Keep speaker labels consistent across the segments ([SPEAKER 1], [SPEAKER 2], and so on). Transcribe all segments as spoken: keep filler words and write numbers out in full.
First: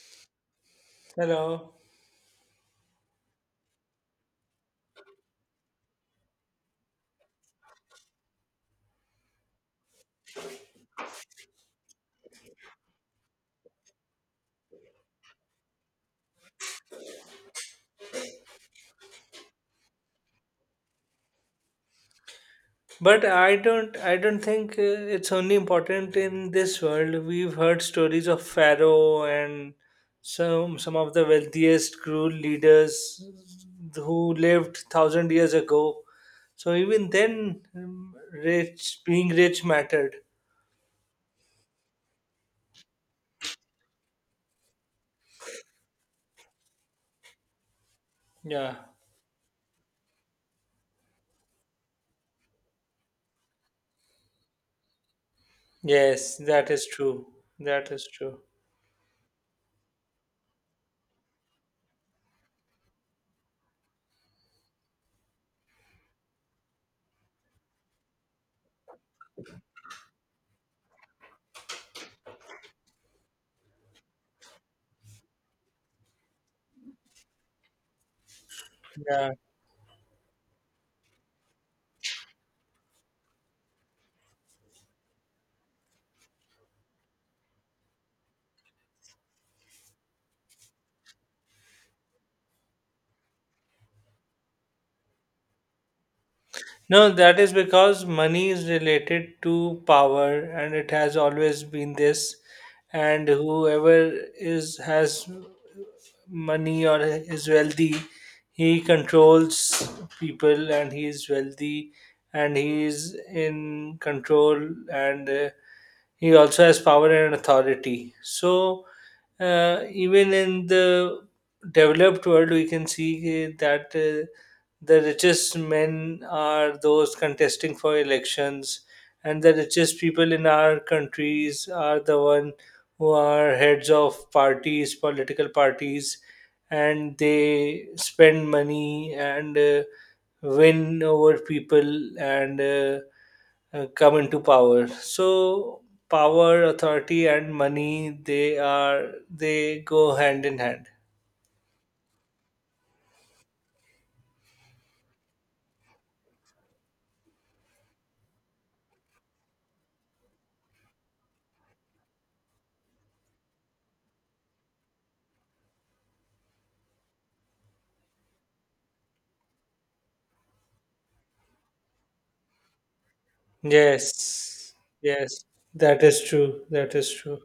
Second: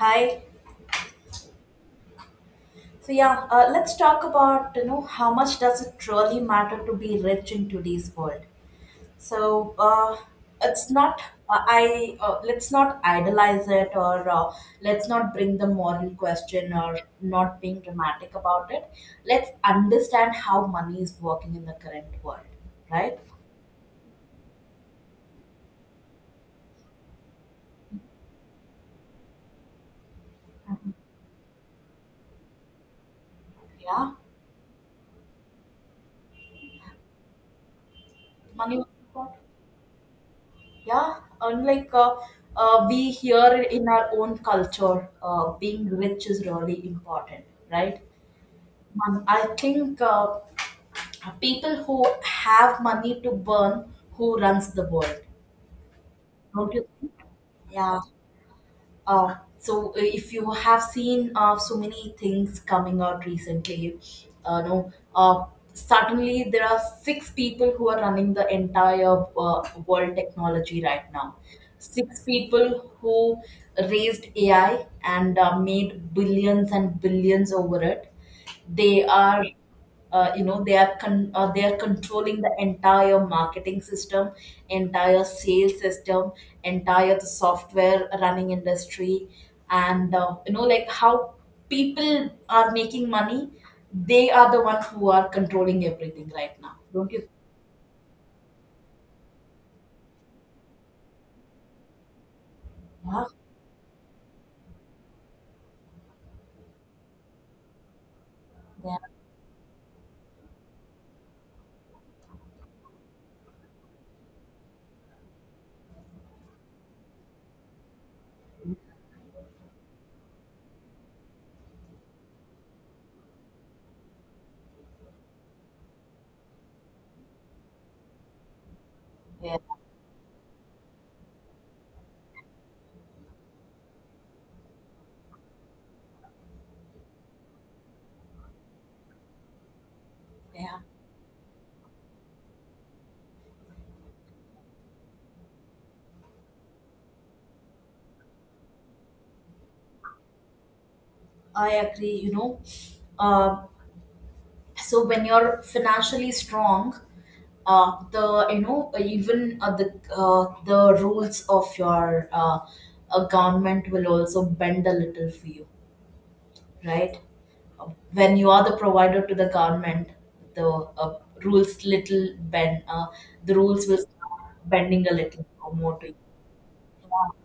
[SPEAKER 1] Hi.
[SPEAKER 2] Hello.
[SPEAKER 1] So yeah, uh, let's talk about you know how much does it really matter to be rich in today's world. So uh, it's not uh, I uh, Let's not idolize it or uh, let's not bring the moral question or not being dramatic about it. Let's understand how money is working in the current world, right?
[SPEAKER 2] But I don't I don't think uh, it's only important in this world. We've heard stories of Pharaoh and some some of the wealthiest cruel leaders
[SPEAKER 1] Yeah,
[SPEAKER 2] who lived thousand years ago. So even then, um,
[SPEAKER 1] money.
[SPEAKER 2] rich being rich mattered.
[SPEAKER 1] Yeah, unlike uh, uh, We here in our own culture, uh, being rich is really important, right?
[SPEAKER 2] Yeah.
[SPEAKER 1] Um, I think uh, people who have money to burn, who runs the world,
[SPEAKER 2] Yes, that
[SPEAKER 1] don't
[SPEAKER 2] is
[SPEAKER 1] you think?
[SPEAKER 2] true. That
[SPEAKER 1] Yeah.
[SPEAKER 2] is true.
[SPEAKER 1] Uh, so uh, if you have seen uh, so many things coming out recently, uh, no, uh, suddenly there are six people who are running the entire uh, world technology right now. Six people who raised A I and uh, made billions and billions over it. They
[SPEAKER 2] Yeah.
[SPEAKER 1] are uh, you know they are con- uh, They are controlling the entire marketing system, entire sales system, entire the software running industry, and uh, you know like how people are making money, they are the one who are controlling everything right now, don't
[SPEAKER 2] No,
[SPEAKER 1] you?
[SPEAKER 2] that is because money is related to power, and it has always been this.
[SPEAKER 1] yeah
[SPEAKER 2] And whoever is has money or is wealthy, he
[SPEAKER 1] yeah
[SPEAKER 2] controls people, and he is wealthy, and he is in control, and uh, he also has power and authority. So uh, even in the developed world, we can see that. Uh, the richest men are those contesting for elections, and the
[SPEAKER 1] yeah,
[SPEAKER 2] richest people in our countries are the one who are heads of parties political parties, and they spend money, and uh,
[SPEAKER 1] yeah.
[SPEAKER 2] win over people, and uh, uh, come into power. So power, authority, and money, they are they go hand in hand.
[SPEAKER 1] i agree. you know um so when you're financially strong, uh, the you know even uh, the uh, the rules of your uh, uh, government will also bend a little for you, right? When you are the provider to the government, the uh, rules little bend uh, the rules will start
[SPEAKER 2] Yes,
[SPEAKER 1] bending a
[SPEAKER 2] yes,
[SPEAKER 1] little more
[SPEAKER 2] that
[SPEAKER 1] to you.
[SPEAKER 2] is true. That is
[SPEAKER 1] Yeah.
[SPEAKER 2] true.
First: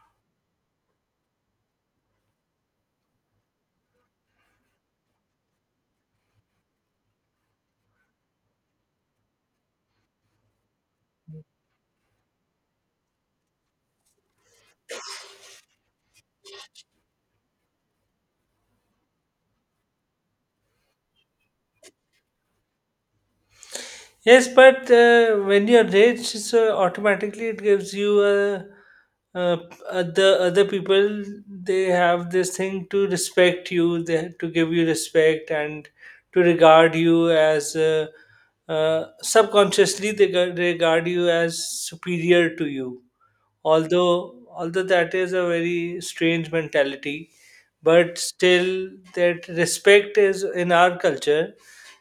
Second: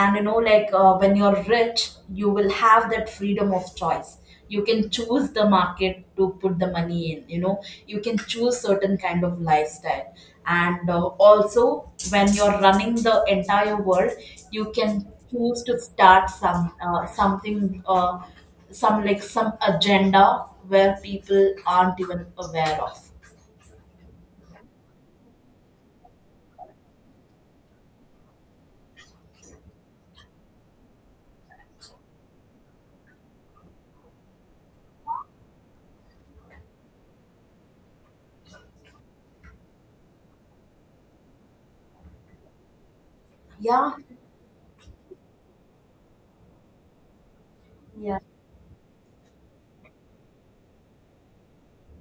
[SPEAKER 1] And you know like uh, when you're rich you will have that freedom of choice. You can choose the market to put the money in, you know you can choose certain kind of lifestyle. And uh, also when you're running the entire world, you can choose to start some uh, something uh, some like some agenda where people aren't even aware of.
[SPEAKER 2] Yes, but uh, when you're rich, so automatically it gives you a, uh, the other people, they have this thing to respect you, they have to give you respect and to regard you as uh, uh, subconsciously they g- regard you as superior to you.
[SPEAKER 1] yeah
[SPEAKER 2] Although although that is a very strange mentality, but
[SPEAKER 1] yeah
[SPEAKER 2] still that respect is in our culture.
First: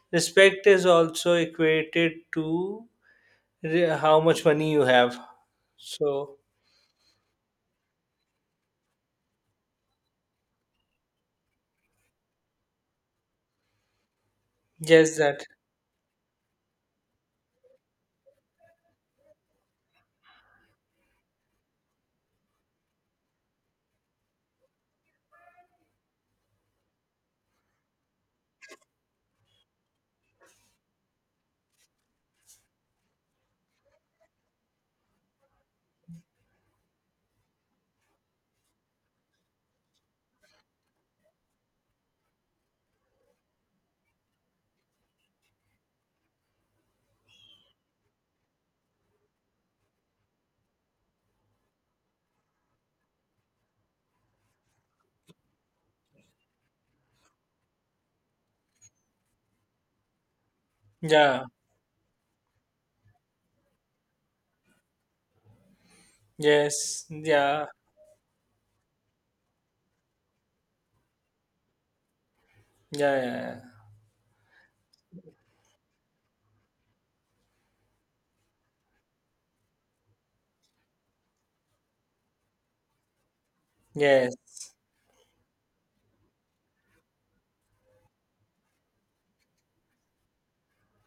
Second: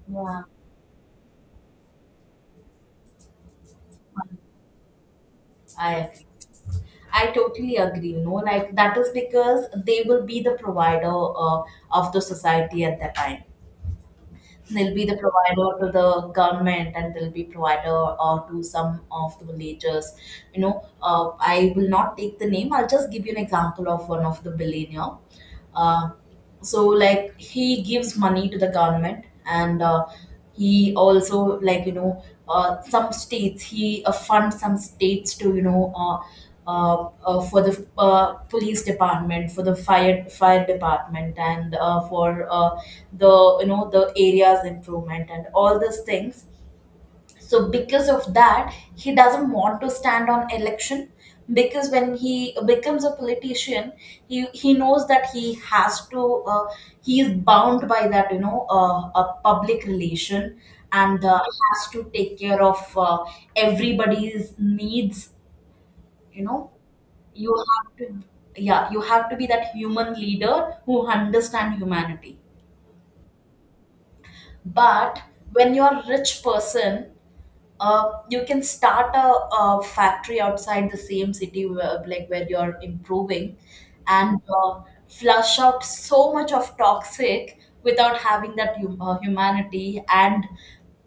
[SPEAKER 1] yeah
[SPEAKER 2] Respect is also equated to re- how much money you have.
[SPEAKER 1] i
[SPEAKER 2] So
[SPEAKER 1] I totally agree. No, like that is because they will be the provider uh, of the society at that time. They'll be the
[SPEAKER 2] yes, that,
[SPEAKER 1] provider to the government, and they'll be provider uh, to some of the villagers. You know, uh, I will not take the name. I'll just give you an example of one of the billionaire. Uh, so like he gives money to the government, and uh, he also like you know uh, some states he uh, funds some states to you know uh, uh, uh, for the uh, police department, for the fire fire department, and uh, for uh, the you know the areas improvement and all these things. So because of that, he doesn't want to stand on election, because when he becomes a politician, he he knows that he has to uh, he is bound by that, you know uh, a public relation, and uh,
[SPEAKER 2] yeah,
[SPEAKER 1] has to take care of uh, everybody's needs, you know.
[SPEAKER 2] yes,
[SPEAKER 1] You
[SPEAKER 2] yeah,
[SPEAKER 1] have to, yeah, you have to be that human leader who understand humanity.
[SPEAKER 2] yeah, yeah, yeah.
[SPEAKER 1] But when you're a rich person, Uh, you can start a, a factory outside the same city where, like where you're improving,
[SPEAKER 2] Yes.
[SPEAKER 1] and uh, flush out so much of toxic without having that hum- uh, humanity and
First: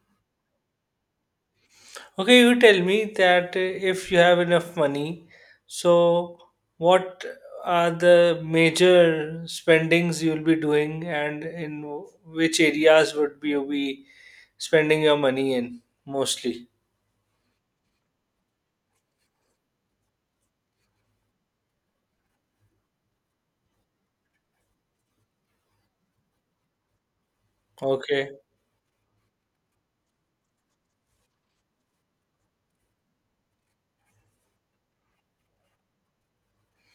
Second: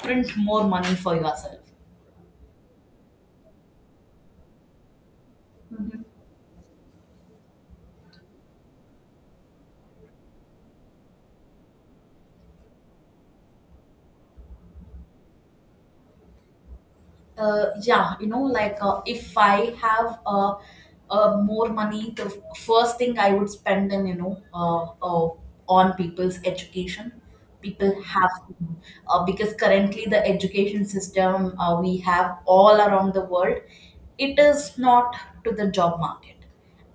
[SPEAKER 1] print more money for yourself.
[SPEAKER 2] Okay, you tell me that uh, if you have enough money,
[SPEAKER 1] Mhm.
[SPEAKER 2] so what are the major spendings you'll be doing, and in which areas would be you be spending your money in mostly?
[SPEAKER 1] Uh, yeah, you know, like uh, if I have uh, uh, more money, the f- first thing I would spend in, you know, uh, uh, on people's education. People have
[SPEAKER 2] Okay.
[SPEAKER 1] to, uh, because currently the education system uh, we have all around the world, it is not to the job market.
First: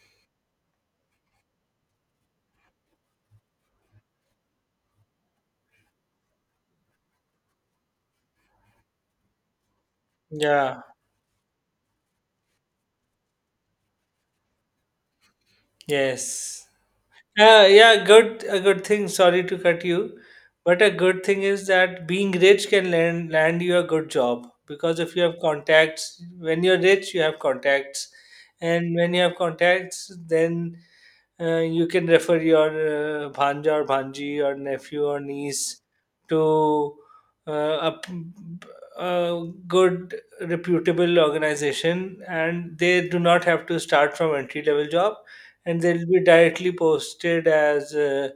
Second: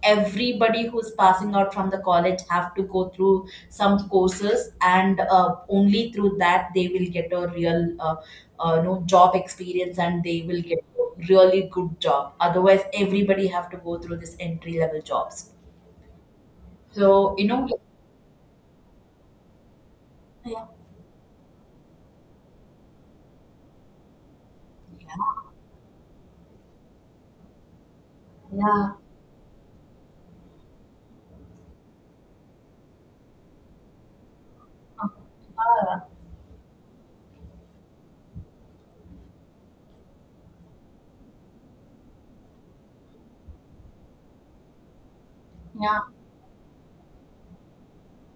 [SPEAKER 1] Everybody who's passing out from the college have to go through some courses, and uh, only through that they will get a real uh, uh, no job experience, and they will get
[SPEAKER 2] Yeah.
[SPEAKER 1] a really good job, otherwise everybody have to go through this entry level jobs.
[SPEAKER 2] Yes.
[SPEAKER 1] So you
[SPEAKER 2] Yeah,
[SPEAKER 1] know.
[SPEAKER 2] yeah, good, a good thing. Sorry to cut you,
[SPEAKER 1] yeah
[SPEAKER 2] but a good thing is that being rich can land land you a good job, because if you have contacts, when you're rich, you have contacts,
[SPEAKER 1] yeah
[SPEAKER 2] and when you have contacts, then uh, you can refer your uh, bhanja or bhanji or nephew or niece
[SPEAKER 1] yeah
[SPEAKER 2] to uh, a, p- a good reputable organization, and they do not have to start from entry level job, and
[SPEAKER 1] yeah,
[SPEAKER 2] they'll be directly posted as uh,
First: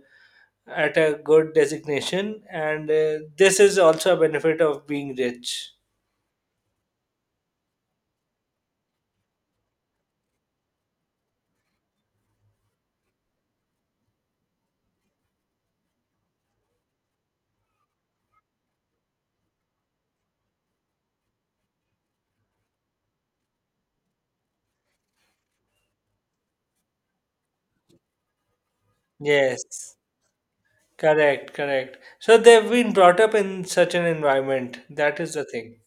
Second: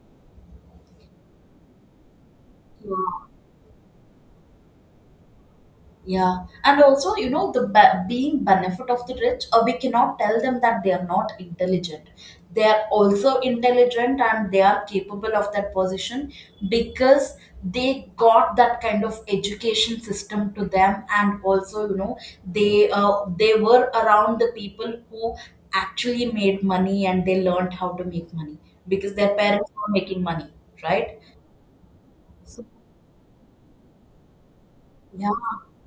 [SPEAKER 2] at a good designation. And uh,
[SPEAKER 1] yeah.
[SPEAKER 2] this is also a benefit of being rich.
[SPEAKER 1] Yeah, and also, you know, the be- being benefit of the rich, uh, we cannot tell them that they are not intelligent. They are also intelligent, and they are capable of that position, because they got that kind of education system to them. And also, you know, they uh, they were around the people who actually made money, and they learned how to make money, because their parents were
[SPEAKER 2] Yes,
[SPEAKER 1] making money, right?
[SPEAKER 2] correct, correct. So
[SPEAKER 1] So,
[SPEAKER 2] they've been brought up in such an environment. That
[SPEAKER 1] yeah.
[SPEAKER 2] is the thing.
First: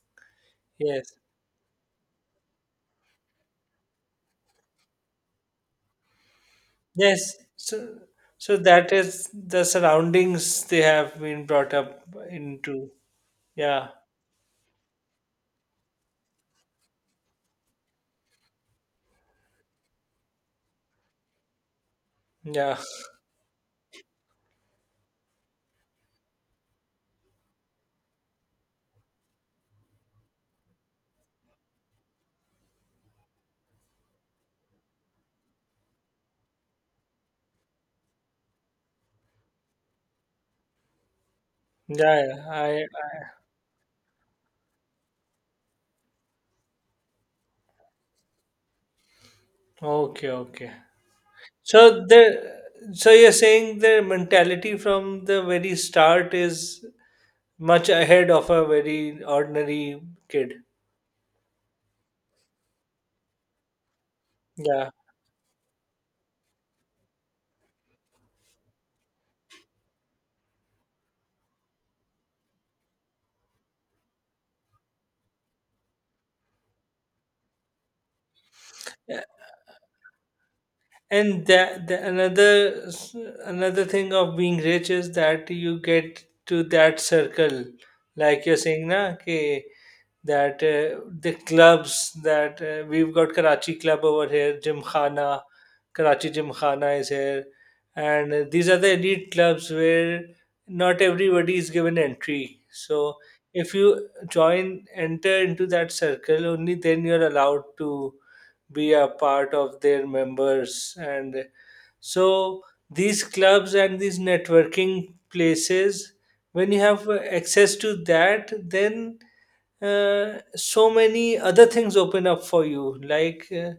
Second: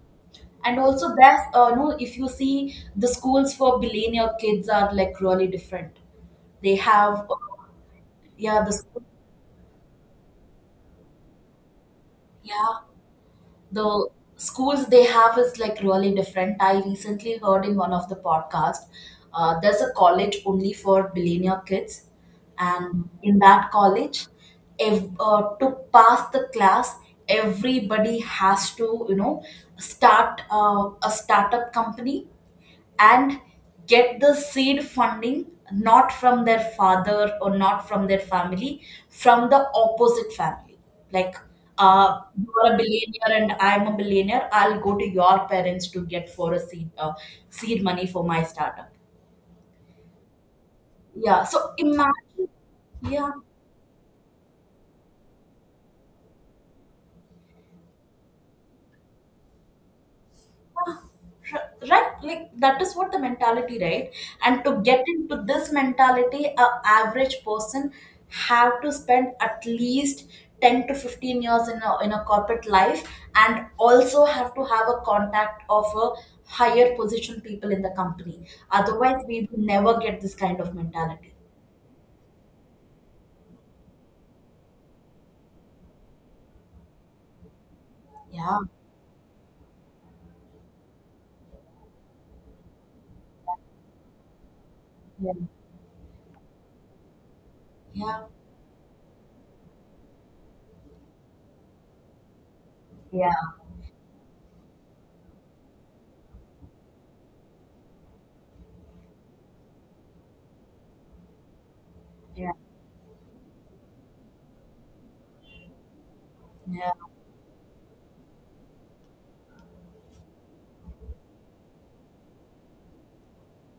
[SPEAKER 1] And also
[SPEAKER 2] Yes.
[SPEAKER 1] that, uh, no, if you see, the schools for billionaire kids are like really different. They have,
[SPEAKER 2] Yes, so so
[SPEAKER 1] yeah, the
[SPEAKER 2] that
[SPEAKER 1] school,
[SPEAKER 2] is the surroundings they have been brought up
[SPEAKER 1] yeah,
[SPEAKER 2] into. Yeah,
[SPEAKER 1] the schools they have is like really different. I recently heard in one of the podcast, uh, there's a college only for billionaire kids,
[SPEAKER 2] yeah,
[SPEAKER 1] and in that college, if uh, to pass the class, everybody has to, you know, start uh, a startup company and get the seed funding not from their father or not from their family, from the opposite family. Like, uh,
[SPEAKER 2] yeah. Yeah,
[SPEAKER 1] you are a
[SPEAKER 2] I,
[SPEAKER 1] billionaire and I'm a billionaire. I'll go to your parents to get for a seed uh, seed money for my startup.
[SPEAKER 2] okay, okay.
[SPEAKER 1] Yeah. So
[SPEAKER 2] So
[SPEAKER 1] imagine.
[SPEAKER 2] the so
[SPEAKER 1] Yeah.
[SPEAKER 2] you're saying their mentality from the very start is much ahead of a very ordinary kid.
[SPEAKER 1] R- right, like that is what the mentality, right? And to
[SPEAKER 2] Yeah.
[SPEAKER 1] get into this mentality, a average person have to spend at least ten to fifteen years in a, in a corporate life, and also have to have a contact of a higher position people in the company, otherwise
[SPEAKER 2] Yeah.
[SPEAKER 1] we will never get this kind of mentality.
[SPEAKER 2] And that, the another s- another thing of being rich is that you get to that circle, like
[SPEAKER 1] Yeah
[SPEAKER 2] you're saying, na, okay, that uh, the clubs that uh, we've got Karachi Club over here,
[SPEAKER 1] yeah
[SPEAKER 2] Gymkhana, Karachi Gymkhana is here,
[SPEAKER 1] yeah
[SPEAKER 2] and uh, these are the elite clubs where not everybody is given entry. So
[SPEAKER 1] yeah
[SPEAKER 2] if you join, enter into that circle, only then you're allowed to be a part of their members. And
[SPEAKER 1] yeah
[SPEAKER 2] so these clubs and these networking places, when you
[SPEAKER 1] yeah
[SPEAKER 2] have uh, access to that, then uh, so many other things open up for you, like uh,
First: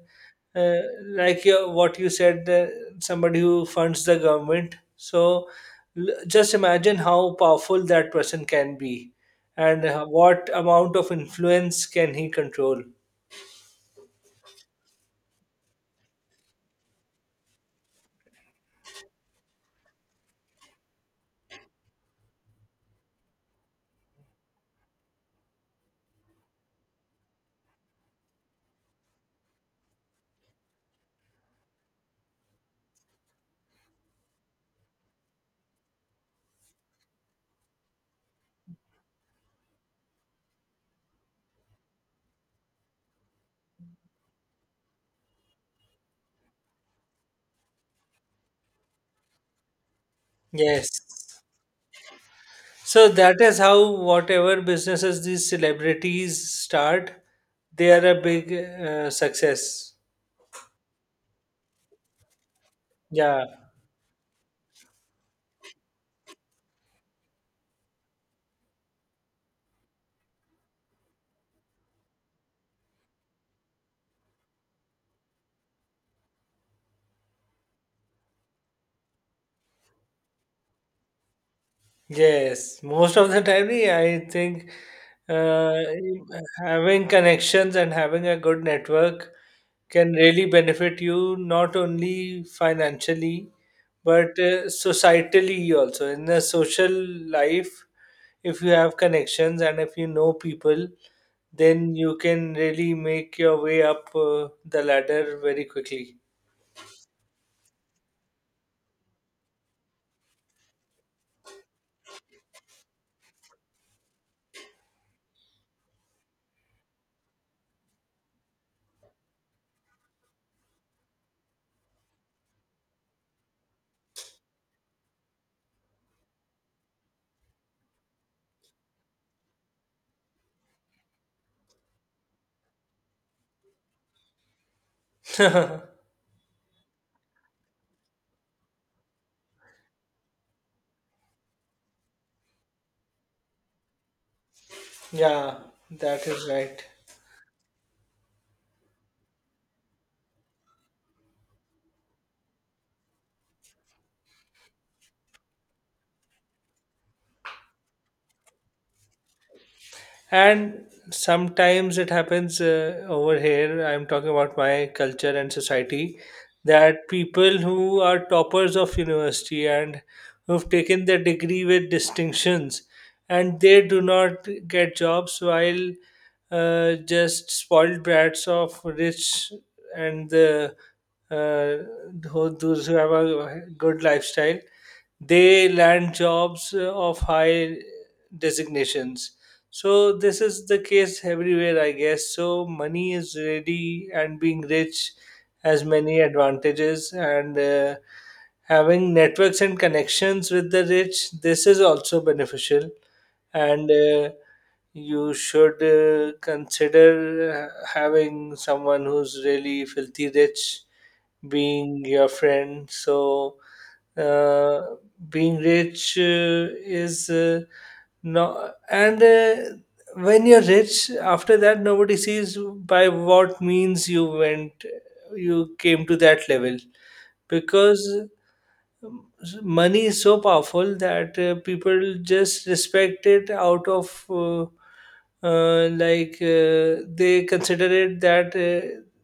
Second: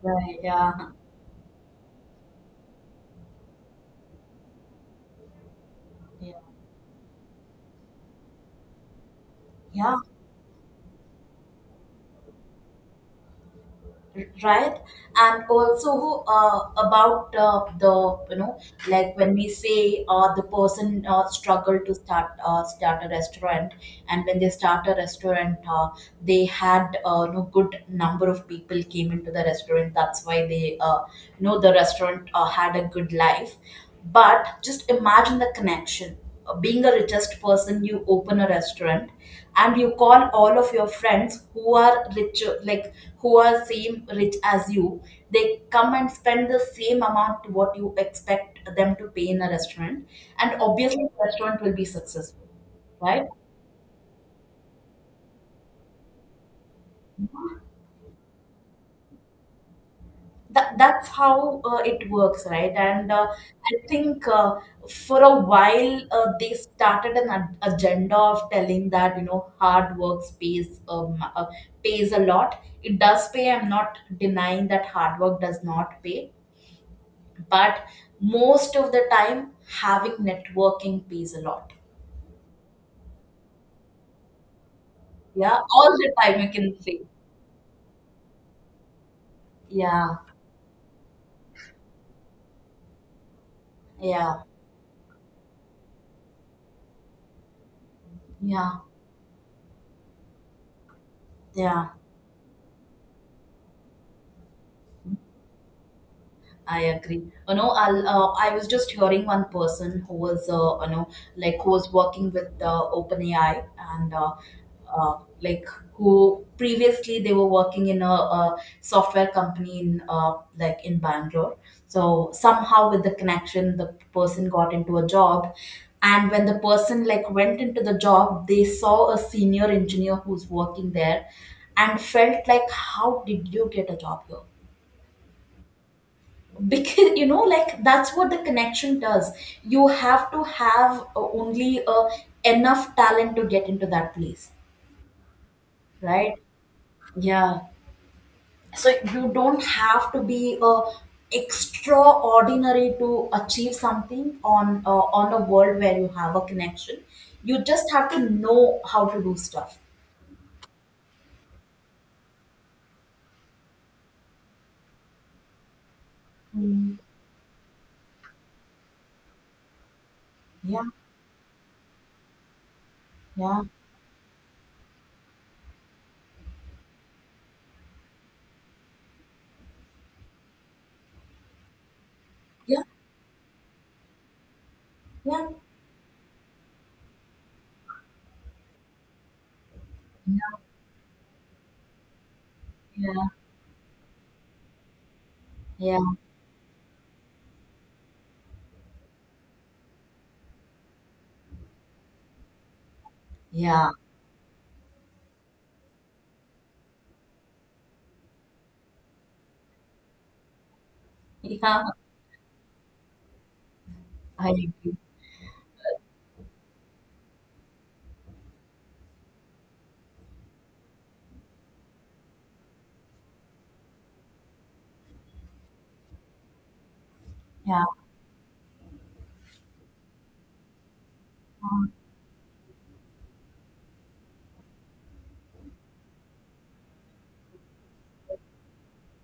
[SPEAKER 2] uh,
[SPEAKER 1] yeah
[SPEAKER 2] like your, what you said, uh, somebody who funds the government. So l-
[SPEAKER 1] yeah,
[SPEAKER 2] just imagine how powerful that person can be, and
[SPEAKER 1] yeah.
[SPEAKER 2] uh, what amount of influence can he control.
[SPEAKER 1] Right. And also uh, about uh, the, you know, like when we say uh, the person uh, struggled to start uh, start a restaurant, and when they start a restaurant, uh, they had, uh, you know good number of people came into the restaurant, that's why they uh, you know the restaurant uh, had a good life. But just imagine the connection. Uh, being a richest person, you open a restaurant and you call all of your friends who are rich, like who are same rich as you. They come and spend the same amount to what you expect them to pay in a restaurant, and
[SPEAKER 2] Yes,
[SPEAKER 1] obviously the restaurant will be successful,
[SPEAKER 2] so
[SPEAKER 1] right?
[SPEAKER 2] that is how whatever businesses these celebrities start, they are a big uh, success.
[SPEAKER 1] That, that's how uh, it works, right? And uh,
[SPEAKER 2] Yeah.
[SPEAKER 1] i think uh, for a while uh, they started an ad- agenda of telling that, you know, hard work pays. Um, uh, pays a lot. It does pay, I'm not denying that hard work does not pay, but most of the time, having networking pays a lot.
[SPEAKER 2] Yes, most of the time, yeah, I think
[SPEAKER 1] Yeah,
[SPEAKER 2] uh,
[SPEAKER 1] all the time, you can say.
[SPEAKER 2] having connections and having a good network can
[SPEAKER 1] yeah
[SPEAKER 2] really benefit you not only financially, but
[SPEAKER 1] yeah
[SPEAKER 2] uh, societally also. In the social life, if you
[SPEAKER 1] yeah
[SPEAKER 2] have connections and if you know people,
[SPEAKER 1] yeah
[SPEAKER 2] then you can really make your way up uh, the ladder very quickly.
[SPEAKER 1] I agree. You know, I'll, uh, I was just hearing one person who was, uh, you know, like who was working with uh, OpenAI, and uh, uh, like who previously they were working in a, a software company in uh, like in Bangalore. So somehow with the connection, the person got into a job, and when the person like went into the job, they saw a senior engineer who's working there, and felt like, how did you get a job here? Because you know like that's what the connection does. You have to have uh, only uh, enough talent to get into that place,
[SPEAKER 2] Yeah, that
[SPEAKER 1] right?
[SPEAKER 2] is right.
[SPEAKER 1] Yeah. So you don't have to be uh, extraordinary to achieve something on uh, on a world where you have a connection, you just have to know how to do stuff.
[SPEAKER 2] And sometimes it happens uh, over here. I'm talking about my culture and society,
[SPEAKER 1] Mm.
[SPEAKER 2] that people who are toppers of university and who've
[SPEAKER 1] yeah
[SPEAKER 2] taken their degree with distinctions, and
[SPEAKER 1] yeah
[SPEAKER 2] they do not get jobs, while uh, just spoiled brats of rich and the uh, who-
[SPEAKER 1] yeah
[SPEAKER 2] those who have a good lifestyle,
[SPEAKER 1] yeah
[SPEAKER 2] they land jobs uh, of high designations. So this
[SPEAKER 1] yeah
[SPEAKER 2] is the case everywhere, I guess. So money is
[SPEAKER 1] yeah
[SPEAKER 2] ready, and being rich has many advantages, and uh, having networks and connections with the rich, this is also beneficial. and.
[SPEAKER 1] yeah
[SPEAKER 2] Uh, you should uh, consider uh, having someone who's really filthy rich
[SPEAKER 1] yeah
[SPEAKER 2] being your friend. So
[SPEAKER 1] I
[SPEAKER 2] uh,
[SPEAKER 1] agree.
[SPEAKER 2] being rich uh, is uh, no, and uh, when you're rich, after that nobody sees by what means you went you came to that level,
[SPEAKER 1] yeah
[SPEAKER 2] because um, money is so powerful that uh, people just respect it out of uh, uh, like uh, they consider it that uh,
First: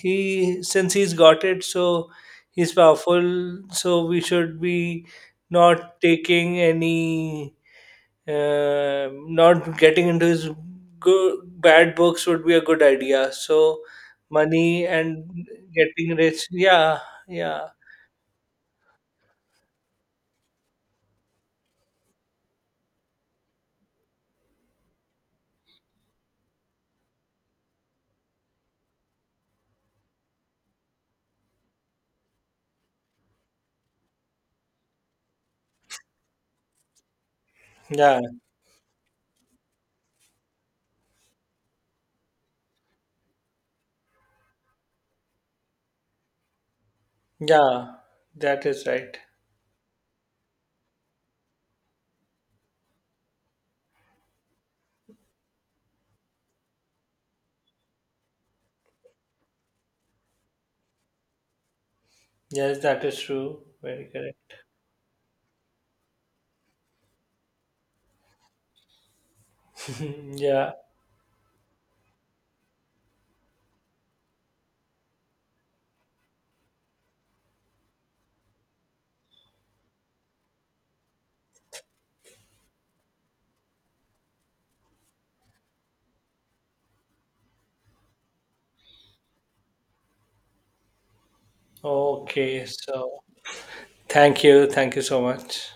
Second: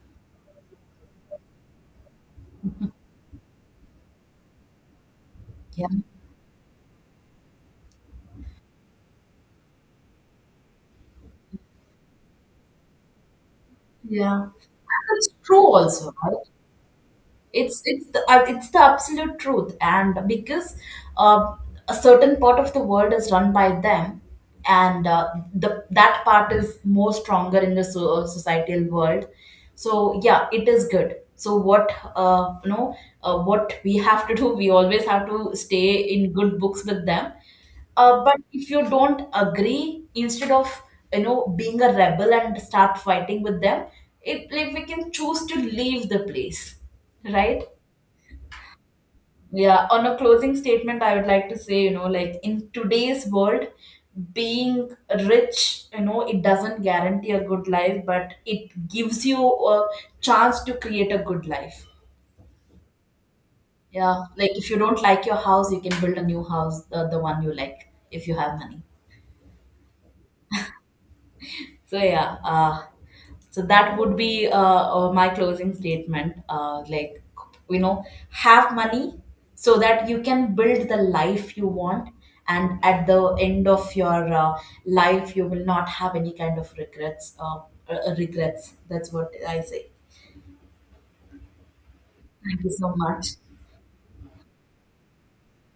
[SPEAKER 2] he since he's got it, so he's powerful. So we should be
[SPEAKER 1] yeah
[SPEAKER 2] not taking any, uh, not getting into his good bad books would be a good idea. So
[SPEAKER 1] yeah
[SPEAKER 2] money
[SPEAKER 1] It's
[SPEAKER 2] and
[SPEAKER 1] true also,
[SPEAKER 2] getting
[SPEAKER 1] right?
[SPEAKER 2] rich. Yeah, yeah,
[SPEAKER 1] It's it's the, uh, it's the absolute truth, and because uh, a certain part of the world is run by them, and uh, the that part is more stronger in the so- uh, societal world. So yeah, it is good. So what, uh, you know uh, what we have to do, we always have to stay in good books with them.
[SPEAKER 2] yeah,
[SPEAKER 1] Uh, but if you don't agree, instead of, you know, being a rebel and start fighting with them, it like we can choose to leave the place, right?
[SPEAKER 2] yeah, that is right.
[SPEAKER 1] Yeah. On a closing statement, I would like to say, you know, like in today's world, being rich, you know, it doesn't guarantee a good life, but it gives you a chance to create a good life.
[SPEAKER 2] Yes, that is true, very
[SPEAKER 1] Yeah. Like
[SPEAKER 2] correct.
[SPEAKER 1] if you don't like your house, you can build a new house, the, the one you like, if you have money.
[SPEAKER 2] Yeah.
[SPEAKER 1] So yeah, uh, so that would be uh, uh, my closing statement. Uh, like, you know, have money so that you can build the life you want, and at the end of your uh, life, you will not have any kind of regrets. Uh, uh, regrets. That's what I say. Thank
[SPEAKER 2] Okay,
[SPEAKER 1] you so
[SPEAKER 2] so
[SPEAKER 1] much.
[SPEAKER 2] thank you, thank you so much.